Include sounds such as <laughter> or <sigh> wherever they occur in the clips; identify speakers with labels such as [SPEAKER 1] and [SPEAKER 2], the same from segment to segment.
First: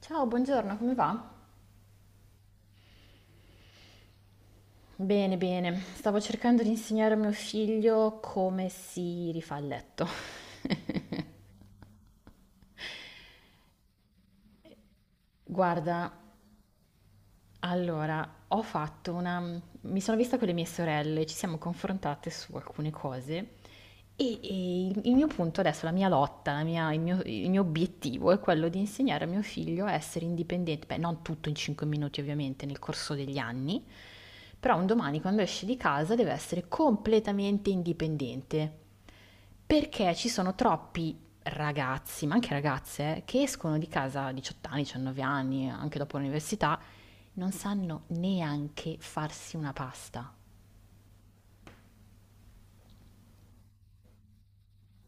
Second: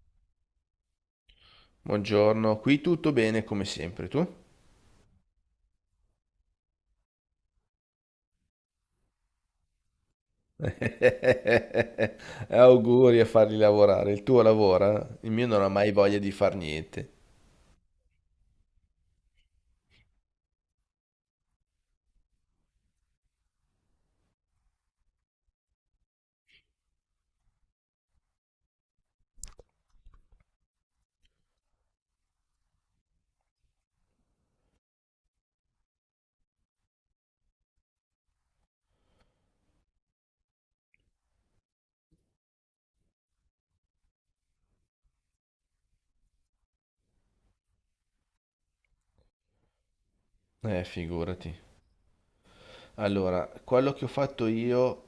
[SPEAKER 1] Ciao, buongiorno, come va?
[SPEAKER 2] Buongiorno, qui tutto bene come sempre, tu? <laughs>
[SPEAKER 1] Bene, bene. Stavo cercando di insegnare a mio figlio come si rifà il letto.
[SPEAKER 2] Eh, Auguri a farli lavorare, il tuo lavora, il mio
[SPEAKER 1] <laughs>
[SPEAKER 2] non ha mai
[SPEAKER 1] Guarda,
[SPEAKER 2] voglia di far niente.
[SPEAKER 1] allora, Mi sono vista con le mie sorelle, ci siamo confrontate su alcune cose. E il mio punto adesso, la mia lotta, la mia- il mio obiettivo è quello di insegnare a mio figlio a essere indipendente, beh, non tutto in 5 minuti ovviamente nel corso degli anni, però un domani quando esce di casa deve essere completamente indipendente, perché ci sono troppi ragazzi, ma anche ragazze, che escono di casa a 18 anni, 19 anni, anche dopo l'università, non sanno neanche farsi una pasta.
[SPEAKER 2] Figurati. Allora, quello che ho fatto io,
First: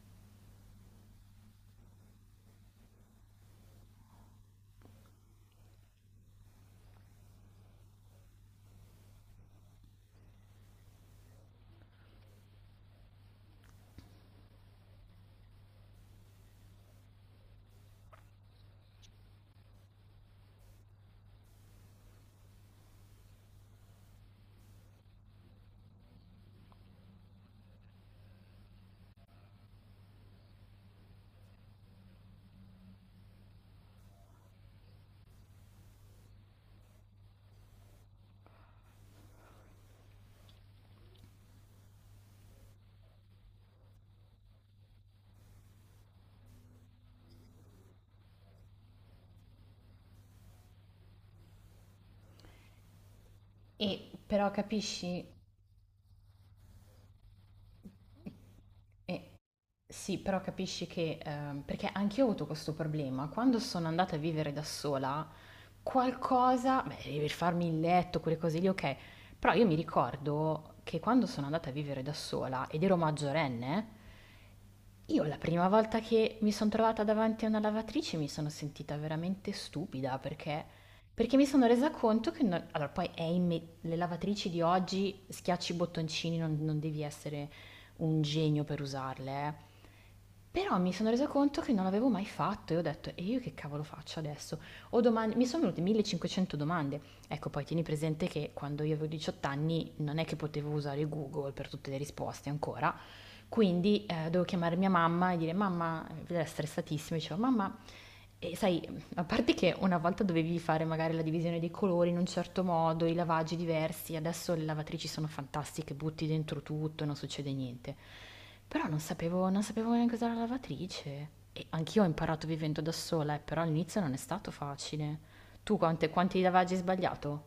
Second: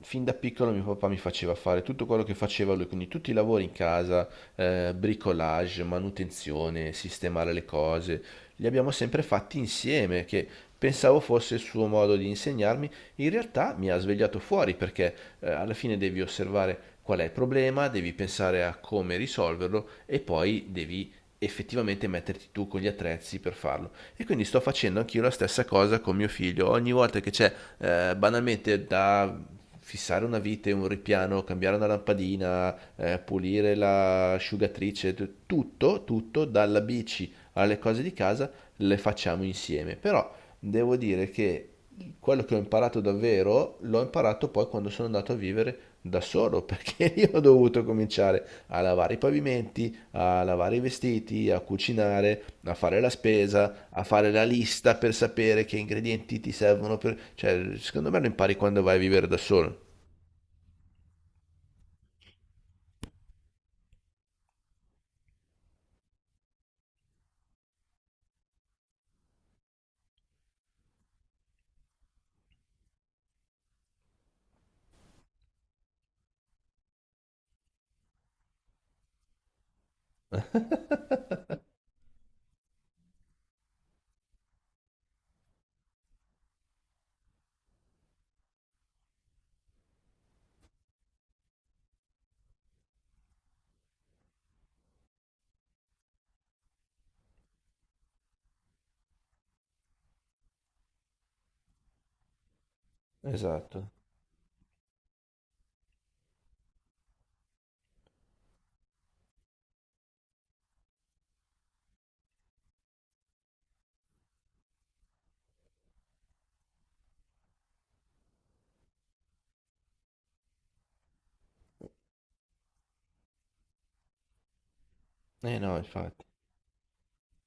[SPEAKER 2] fin da piccolo mio papà mi faceva fare tutto quello che faceva lui, quindi tutti i lavori in casa, bricolage, manutenzione, sistemare le cose, li abbiamo sempre fatti insieme, che pensavo fosse il suo modo di insegnarmi, in realtà mi ha svegliato fuori perché alla fine devi osservare qual è il problema, devi pensare a come risolverlo e poi devi effettivamente metterti tu con gli attrezzi per farlo. E quindi sto facendo anch'io la stessa cosa con mio figlio. Ogni volta che c'è banalmente da fissare una vite, un ripiano, cambiare una lampadina, pulire l'asciugatrice, tutto, dalla bici alle cose di casa, le facciamo insieme. Però devo dire che quello che ho imparato davvero l'ho imparato poi quando sono andato a vivere da solo, <laughs> perché io ho dovuto cominciare a lavare i pavimenti, a lavare i vestiti, a cucinare, a fare la spesa, a
[SPEAKER 1] E
[SPEAKER 2] fare la
[SPEAKER 1] però
[SPEAKER 2] lista per
[SPEAKER 1] capisci,
[SPEAKER 2] sapere che ingredienti ti servono per... Cioè, secondo me lo impari quando vai a vivere
[SPEAKER 1] Eh,
[SPEAKER 2] da solo.
[SPEAKER 1] sì, però capisci che, perché anch'io ho avuto questo problema, quando sono andata a vivere da sola, qualcosa, beh, devi farmi il letto, quelle cose lì, ok, però io mi ricordo che quando sono andata a vivere da sola ed ero maggiorenne, io la prima volta che mi sono trovata davanti a una lavatrice mi sono sentita veramente stupida perché mi sono resa conto che... non- allora, poi è le lavatrici di oggi, schiacci i bottoncini, non devi essere un genio per usarle, eh. Però mi sono resa conto che non l'avevo mai fatto e ho detto, e io che cavolo faccio adesso? Ho domande, mi sono venute 1500 domande. Ecco, poi tieni presente che quando io avevo 18 anni non è che potevo usare Google per tutte le risposte ancora,
[SPEAKER 2] Esatto.
[SPEAKER 1] quindi dovevo chiamare mia mamma e dire mamma, era stressatissima, dicevo mamma, e sai, a parte che una volta dovevi fare magari la divisione dei colori in un certo modo, i lavaggi diversi, adesso le lavatrici sono fantastiche, butti dentro tutto e non succede niente. Però non sapevo neanche usare la lavatrice. E anch'io ho imparato vivendo da sola, però all'inizio non è stato facile.
[SPEAKER 2] Eh no,
[SPEAKER 1] Tu
[SPEAKER 2] infatti.
[SPEAKER 1] quanti lavaggi hai sbagliato?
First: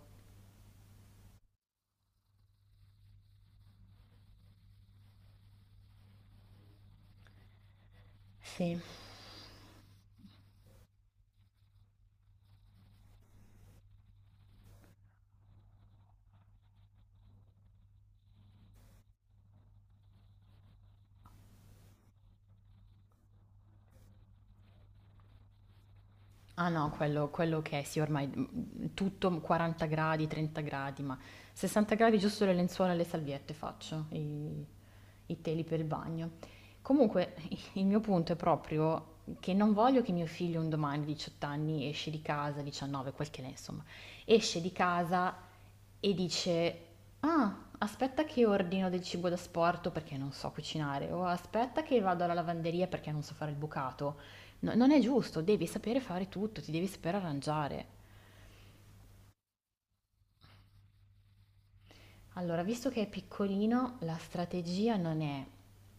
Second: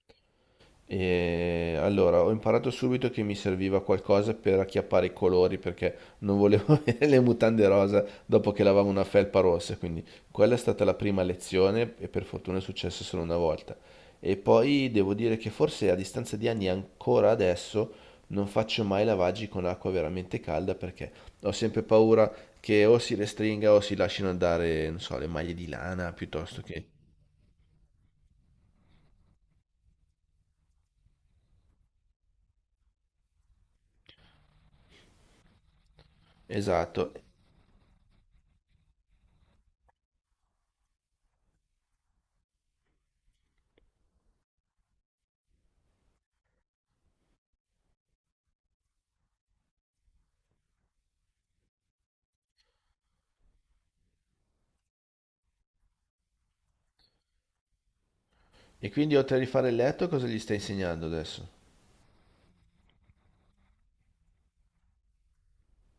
[SPEAKER 2] E allora ho imparato subito che mi serviva qualcosa per acchiappare i colori perché non volevo <laughs> avere le mutande rosa dopo che
[SPEAKER 1] Sì.
[SPEAKER 2] lavavo una felpa rossa, quindi quella è stata la prima lezione e per fortuna è successo solo una volta. E poi devo dire che forse a distanza di anni ancora adesso non faccio mai lavaggi con acqua veramente calda perché ho sempre paura che o si restringa o si lasciano andare, non so, le maglie di lana piuttosto
[SPEAKER 1] Ah
[SPEAKER 2] che...
[SPEAKER 1] no, quello che è, sì, ormai tutto 40 gradi, 30 gradi, ma 60 gradi giusto le lenzuola e le salviette faccio, i teli per il bagno.
[SPEAKER 2] Esatto.
[SPEAKER 1] Comunque, <laughs> il mio punto è proprio che non voglio che mio figlio un domani, 18 anni, esce di casa, 19, quel che è, insomma, esce di casa e dice, ah, aspetta che ordino del cibo da sporto perché non so cucinare, o aspetta che vado alla lavanderia perché non so fare il bucato. Non è giusto, devi sapere fare tutto, ti devi saper arrangiare.
[SPEAKER 2] E quindi oltre a rifare il letto, cosa gli stai insegnando adesso?
[SPEAKER 1] Allora, visto che è piccolino, la strategia non è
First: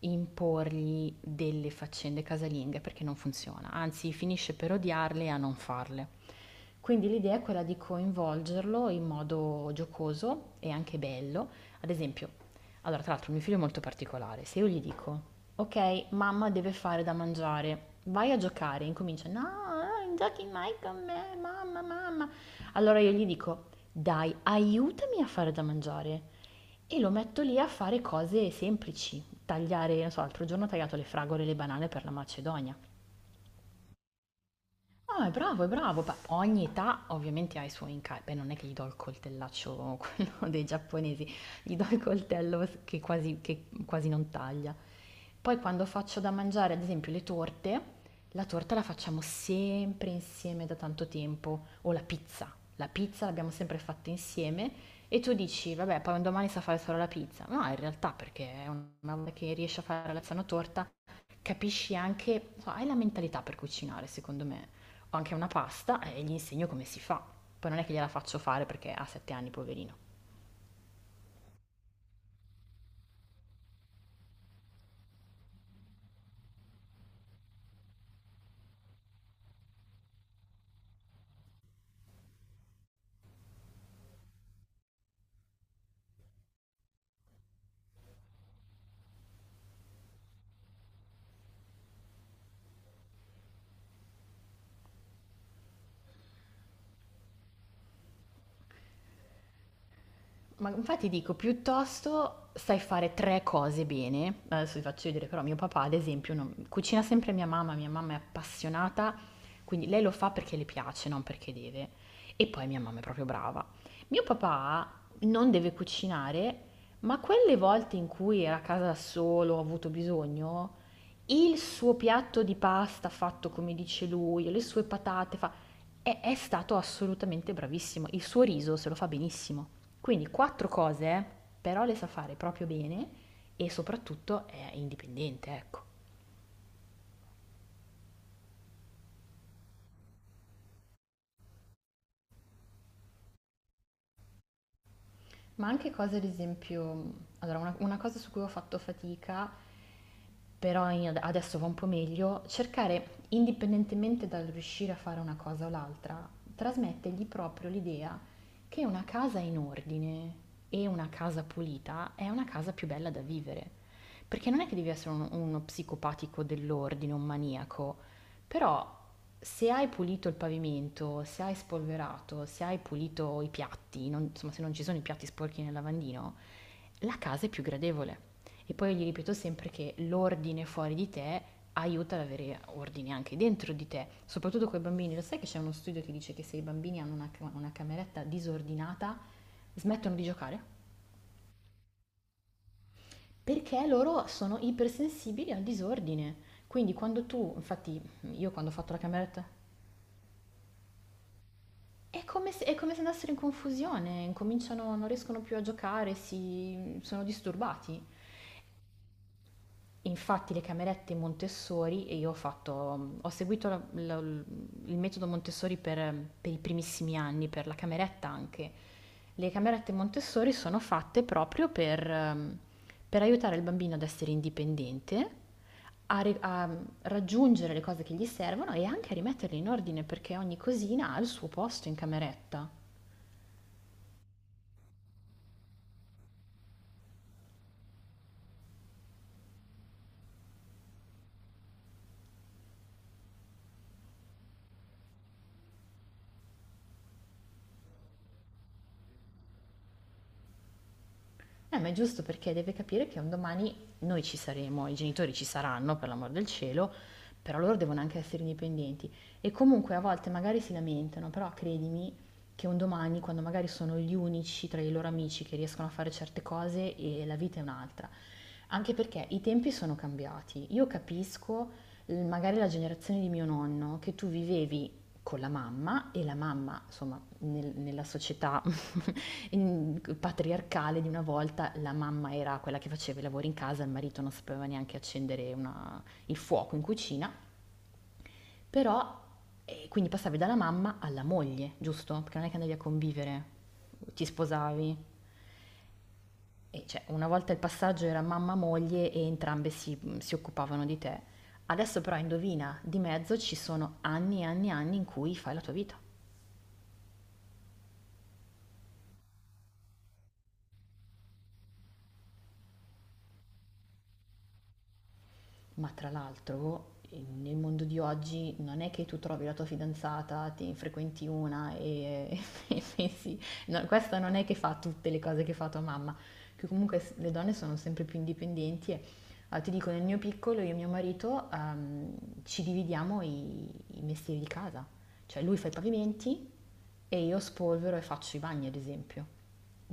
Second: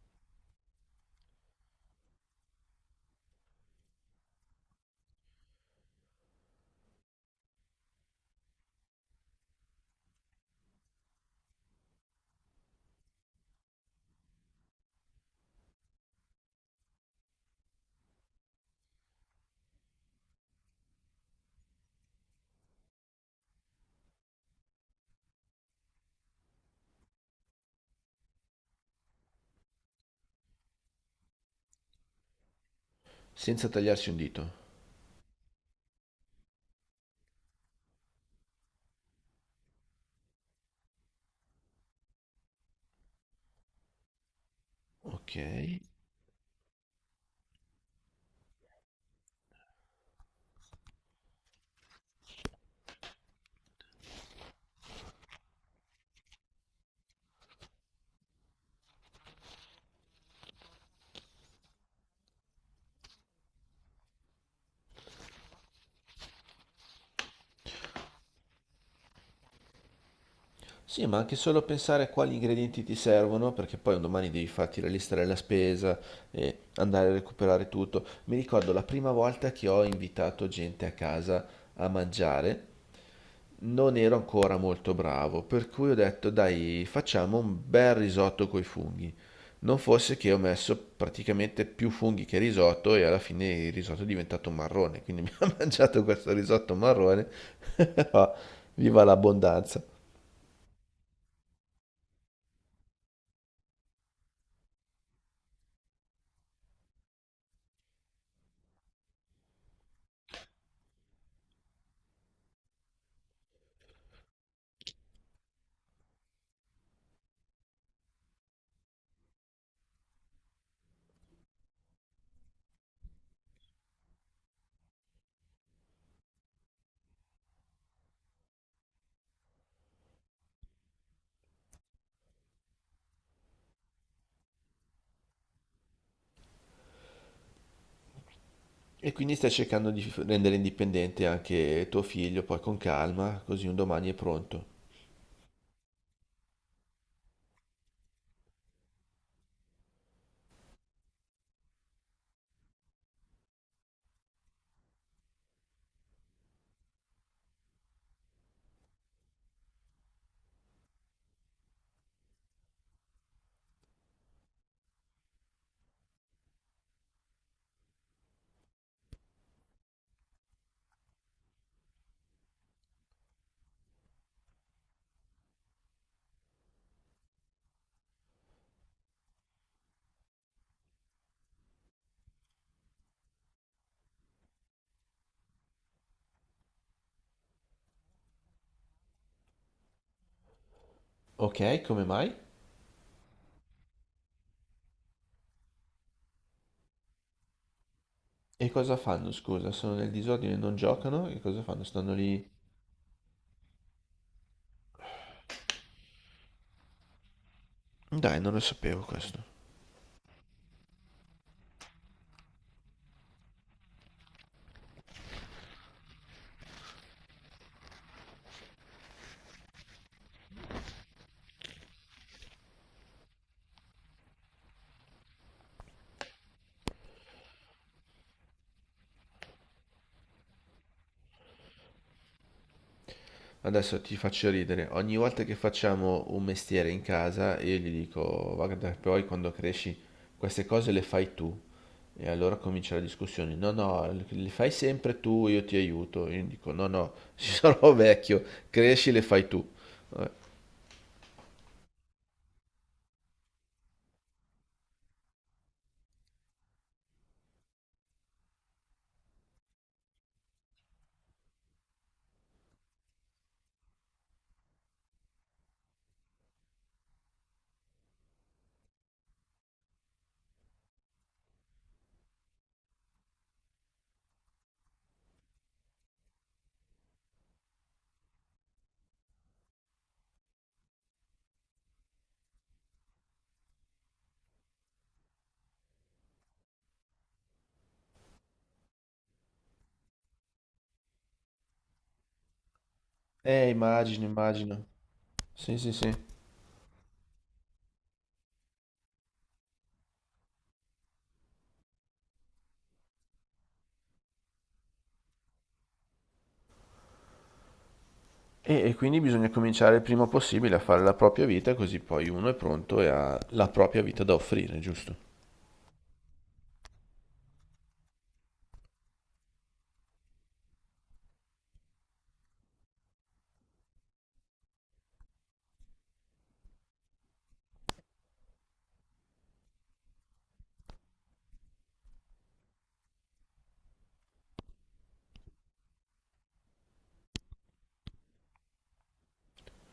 [SPEAKER 1] imporgli delle faccende casalinghe perché non funziona, anzi finisce per odiarle e a non farle. Quindi l'idea è quella di coinvolgerlo in modo giocoso e anche bello. Ad esempio, allora, tra l'altro, mio figlio è molto particolare. Se io gli dico, ok, mamma deve fare da mangiare, vai a giocare, incomincia, no, non giochi mai con me, mamma, mamma. Allora io gli dico, dai, aiutami a fare da mangiare. E lo metto lì a fare cose semplici, tagliare, non so, l'altro giorno ho tagliato le fragole e le banane per la Macedonia.
[SPEAKER 2] Senza tagliarsi un dito.
[SPEAKER 1] Ah, è bravo, è bravo. Beh, ogni età ovviamente ha i suoi incarichi. Beh, non è che gli do il coltellaccio, <laughs> quello dei giapponesi, gli do il coltello che quasi non taglia.
[SPEAKER 2] Ok.
[SPEAKER 1] Poi quando faccio da mangiare, ad esempio, le torte, la torta la facciamo sempre insieme da tanto tempo, o la pizza. La pizza l'abbiamo sempre fatta insieme e tu dici, vabbè, poi un domani sa fare solo la pizza. No, in realtà perché è una volta che riesci a fare la pizza una torta, capisci anche, so, hai la mentalità per cucinare, secondo me. Ho anche una pasta e gli insegno come si fa. Poi non è che gliela faccio fare perché ha 7 anni, poverina.
[SPEAKER 2] Sì, ma anche solo pensare a quali ingredienti ti servono, perché poi un domani devi farti la lista della spesa e andare a recuperare tutto. Mi ricordo la prima volta che ho invitato gente a casa a mangiare, non ero ancora molto bravo, per cui ho detto, dai, facciamo un bel risotto coi funghi. Non fosse che ho messo praticamente più funghi che risotto e alla fine il risotto è diventato marrone, quindi mi ho <laughs> mangiato questo risotto marrone. <laughs> Viva l'abbondanza!
[SPEAKER 1] Ma infatti dico, piuttosto sai fare tre cose bene. Adesso vi faccio vedere, però mio papà, ad esempio, cucina sempre mia mamma è appassionata, quindi lei lo fa perché le piace, non perché deve. E poi mia mamma è proprio brava. Mio papà non deve cucinare, ma quelle volte in cui era a casa da solo, ho avuto bisogno, il suo piatto di pasta fatto come dice lui, le sue patate fa... E è stato assolutamente bravissimo. Il suo riso se lo fa benissimo. Quindi quattro cose, però le sa fare proprio bene e soprattutto è indipendente, ecco.
[SPEAKER 2] E quindi stai cercando di rendere indipendente anche tuo figlio, poi con calma, così un domani è pronto.
[SPEAKER 1] Ma anche cose, ad esempio, allora una cosa su cui ho fatto fatica, però adesso va un po' meglio, cercare, indipendentemente dal riuscire a fare una cosa o l'altra, trasmettergli proprio l'idea che una casa in ordine e una casa pulita è una casa più bella da vivere. Perché non è che devi essere uno psicopatico dell'ordine, un maniaco, però se hai pulito il pavimento, se hai spolverato, se hai pulito i piatti, insomma se non ci sono i piatti sporchi nel lavandino, la casa è più gradevole. E poi io gli ripeto sempre che l'ordine fuori di te aiuta ad avere ordine anche dentro di te, soprattutto con i bambini. Lo sai che c'è uno studio che dice che se i bambini hanno una cameretta disordinata smettono di giocare?
[SPEAKER 2] Ok, come mai?
[SPEAKER 1] Perché loro sono ipersensibili al disordine. Quindi quando tu, infatti io
[SPEAKER 2] E
[SPEAKER 1] quando ho fatto
[SPEAKER 2] cosa
[SPEAKER 1] la
[SPEAKER 2] fanno,
[SPEAKER 1] cameretta
[SPEAKER 2] scusa? Sono nel disordine, e non giocano? E cosa fanno? Stanno
[SPEAKER 1] è
[SPEAKER 2] lì...
[SPEAKER 1] come se, è come se andassero in confusione, incominciano, non riescono più a giocare, si, sono disturbati.
[SPEAKER 2] Dai, non lo sapevo questo.
[SPEAKER 1] Infatti le camerette Montessori, e io ho seguito il metodo Montessori per i primissimi anni, per la cameretta anche. Le camerette Montessori sono fatte proprio per aiutare il bambino ad essere indipendente, a raggiungere le cose che gli servono e anche a rimetterle in ordine perché ogni cosina ha il suo posto in cameretta.
[SPEAKER 2] Adesso ti faccio ridere. Ogni volta che facciamo un mestiere in casa, io gli dico, guarda, poi quando cresci queste cose le fai tu. E allora comincia la discussione. No, no, le fai sempre tu, io ti aiuto. Io dico, no, no, <laughs> sarò vecchio, cresci, le fai tu.
[SPEAKER 1] Ma è giusto perché deve capire che un domani noi ci saremo, i genitori ci saranno, per l'amor del cielo, però loro devono anche essere indipendenti. E comunque a volte magari si lamentano, però credimi che un domani, quando magari sono gli unici tra i loro amici che riescono a fare certe cose, e la vita è un'altra. Anche perché i tempi sono cambiati. Io capisco, magari la generazione di mio nonno, che tu vivevi con la mamma e la mamma, insomma, nella società <laughs> patriarcale di una volta, la mamma era quella che faceva i lavori in casa, il marito non sapeva neanche accendere il fuoco in cucina, però quindi passavi dalla mamma alla moglie, giusto? Perché non è che andavi a convivere,
[SPEAKER 2] Immagino,
[SPEAKER 1] ti
[SPEAKER 2] immagino.
[SPEAKER 1] sposavi.
[SPEAKER 2] Sì, sì, sì.
[SPEAKER 1] E cioè, una volta il passaggio era mamma-moglie e entrambe si occupavano di te. Adesso però indovina, di mezzo ci sono anni e anni e anni in cui fai la tua vita.
[SPEAKER 2] E quindi bisogna cominciare il prima possibile a fare la propria vita, così poi uno è pronto e ha la propria vita da offrire, giusto?
[SPEAKER 1] Ma tra l'altro, nel mondo di oggi non è che tu trovi la tua fidanzata, te ne frequenti una e, <laughs> e pensi, no, questa non è che fa tutte le cose che fa tua mamma, che comunque le donne sono sempre più indipendenti e ti dico, nel mio piccolo io e mio marito ci dividiamo i mestieri di casa, cioè lui fa i pavimenti e io spolvero e faccio i bagni, ad esempio.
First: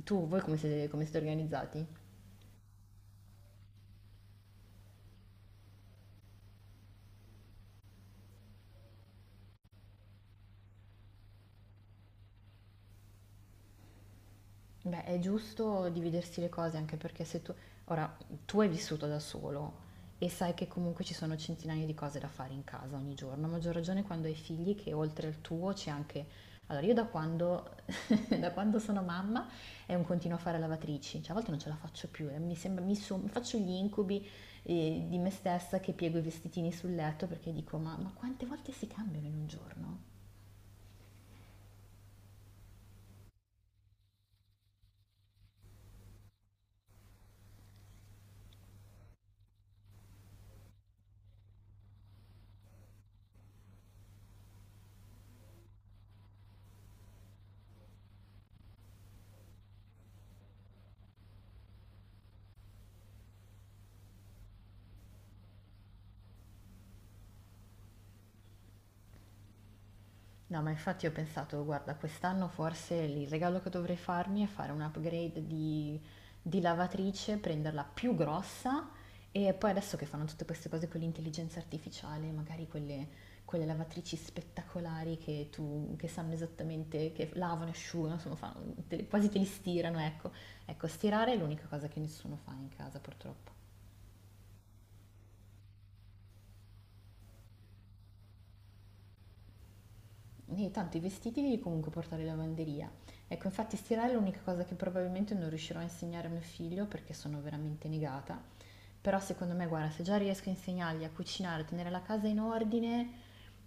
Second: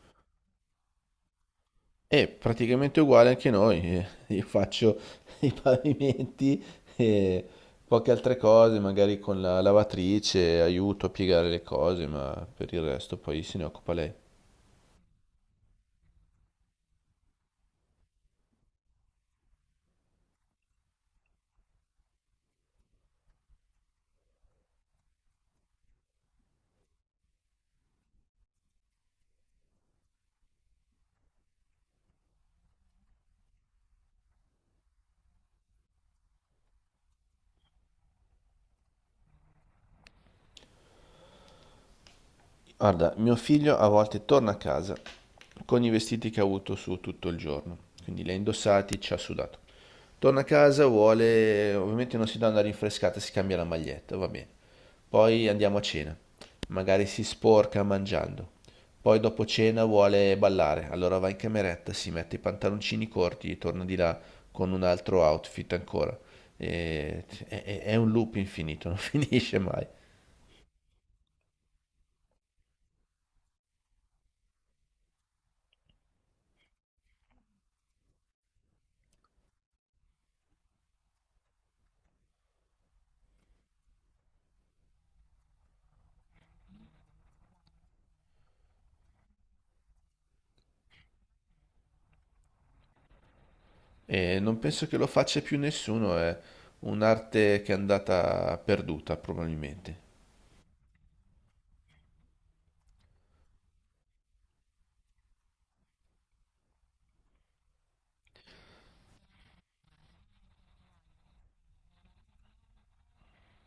[SPEAKER 1] Tu, voi come siete organizzati?
[SPEAKER 2] E praticamente uguale anche noi. Io faccio <laughs> i pavimenti e poche altre cose, magari con la lavatrice, aiuto a piegare le cose, ma per il resto poi se ne occupa lei.
[SPEAKER 1] Beh, è giusto dividersi le cose anche perché se tu, ora, tu hai vissuto da solo e sai che comunque ci sono centinaia di cose da fare in casa ogni giorno, a maggior ragione quando hai figli che oltre al tuo c'è anche... Allora, io da quando, <laughs> da quando sono mamma è un continuo a fare lavatrici, cioè a volte non ce la faccio più, mi sembra, faccio gli incubi di me stessa che piego i vestitini sul letto perché dico, ma quante volte si cambiano in un giorno?
[SPEAKER 2] Guarda, mio figlio a volte torna a casa con i vestiti che ha avuto su tutto il giorno, quindi li ha indossati, ci ha sudato. Torna a casa, vuole, ovviamente non si dà una rinfrescata, si cambia la maglietta, va bene. Poi andiamo a cena, magari si sporca mangiando. Poi dopo cena vuole ballare, allora va in cameretta, si mette i pantaloncini corti, torna di là con un altro outfit ancora. È un loop infinito, non <laughs> finisce mai.
[SPEAKER 1] No, ma infatti ho pensato, guarda, quest'anno forse il regalo che dovrei farmi è fare un upgrade di lavatrice, prenderla più grossa e poi adesso che fanno tutte queste cose con l'intelligenza artificiale, magari quelle lavatrici spettacolari che sanno esattamente, che lavano, asciugano, insomma, quasi te li stirano, ecco. Ecco, stirare è l'unica cosa che nessuno fa in casa purtroppo.
[SPEAKER 2] E non penso che lo faccia più nessuno, è un'arte che è andata perduta probabilmente.
[SPEAKER 1] E tanto i vestiti devi comunque portare in lavanderia. Ecco, infatti stirare è l'unica cosa che probabilmente non riuscirò a insegnare a mio figlio perché sono veramente negata. Però secondo me, guarda, se già riesco a insegnargli a cucinare, a tenere la casa in ordine,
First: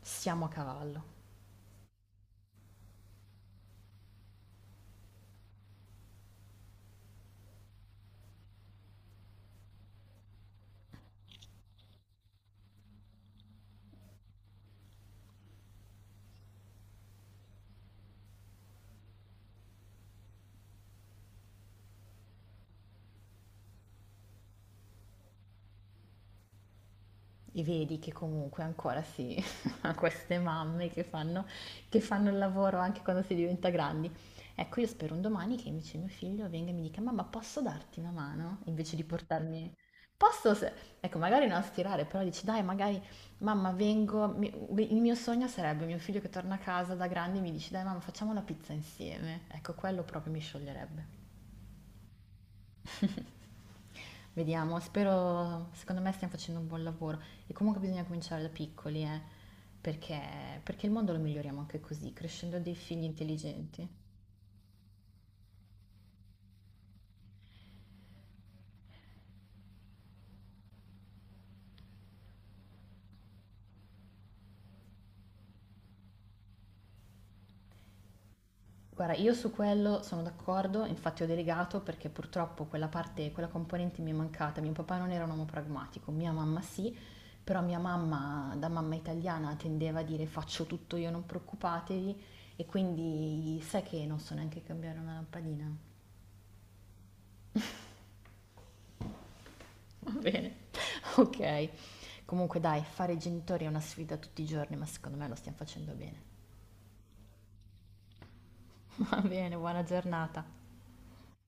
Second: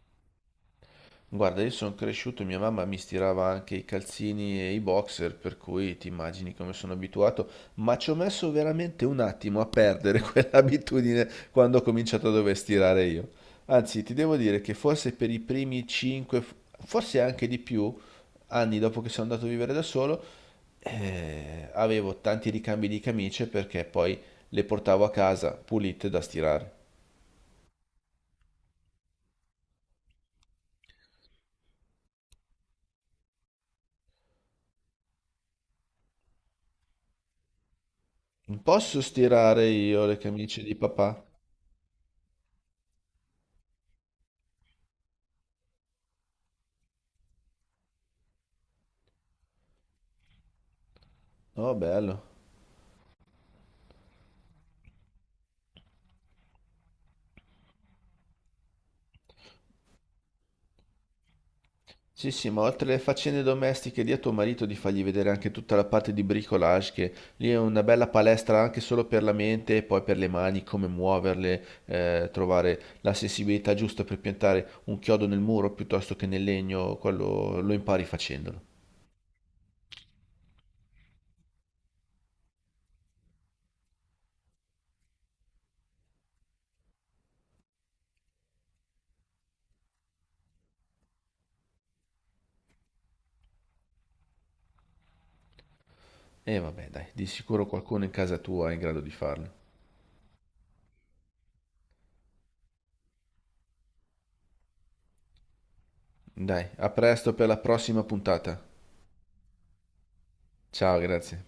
[SPEAKER 1] siamo a cavallo.
[SPEAKER 2] Guarda, io sono cresciuto, mia mamma mi stirava anche i calzini e i boxer, per cui ti immagini come sono abituato, ma ci ho messo veramente un attimo a perdere <laughs> quell'abitudine quando ho cominciato a dover stirare io. Anzi, ti devo dire che forse per i primi 5, forse anche di più, anni dopo che sono andato a vivere da solo, avevo tanti ricambi di camicie perché poi le portavo a casa pulite da stirare.
[SPEAKER 1] E vedi che comunque ancora si <laughs> ha queste mamme che fanno il lavoro anche quando si diventa grandi. Ecco, io spero un domani che invece mio figlio venga e mi dica: Mamma, posso darti una mano?
[SPEAKER 2] Non
[SPEAKER 1] Invece
[SPEAKER 2] posso
[SPEAKER 1] di
[SPEAKER 2] stirare
[SPEAKER 1] portarmi.
[SPEAKER 2] io le
[SPEAKER 1] Posso,
[SPEAKER 2] camicie di
[SPEAKER 1] ecco,
[SPEAKER 2] papà?
[SPEAKER 1] magari non stirare, però dici: Dai, magari, mamma, vengo. Il mio sogno sarebbe mio figlio che torna a casa da grande e mi dice: Dai, mamma, facciamo la pizza insieme. Ecco, quello proprio mi scioglierebbe.
[SPEAKER 2] Oh, bello.
[SPEAKER 1] Vediamo, spero, secondo me stiamo facendo un buon lavoro e comunque bisogna cominciare da piccoli, perché il mondo lo miglioriamo anche così,
[SPEAKER 2] Sì, sì,
[SPEAKER 1] crescendo
[SPEAKER 2] ma
[SPEAKER 1] dei
[SPEAKER 2] oltre alle
[SPEAKER 1] figli
[SPEAKER 2] faccende
[SPEAKER 1] intelligenti.
[SPEAKER 2] domestiche, di a tuo marito di fargli vedere anche tutta la parte di bricolage, che lì è una bella palestra anche solo per la mente e poi per le mani, come muoverle, trovare la sensibilità giusta per piantare un chiodo nel muro piuttosto che nel legno, quello lo impari facendolo.
[SPEAKER 1] Guarda, io su quello sono d'accordo, infatti ho delegato perché purtroppo quella parte, quella componente mi è mancata. Mio papà non era un uomo pragmatico, mia mamma sì, però mia mamma, da mamma italiana, tendeva a dire faccio tutto io, non preoccupatevi, e quindi sai che non so neanche cambiare una lampadina.
[SPEAKER 2] E vabbè, dai, di sicuro qualcuno in casa tua è in grado di farlo.
[SPEAKER 1] Va bene, <laughs> ok. Comunque dai, fare i genitori è una sfida tutti i giorni, ma secondo me lo stiamo facendo bene.
[SPEAKER 2] Dai, a presto per la prossima puntata.
[SPEAKER 1] <laughs> Va bene, buona giornata.
[SPEAKER 2] Ciao, grazie.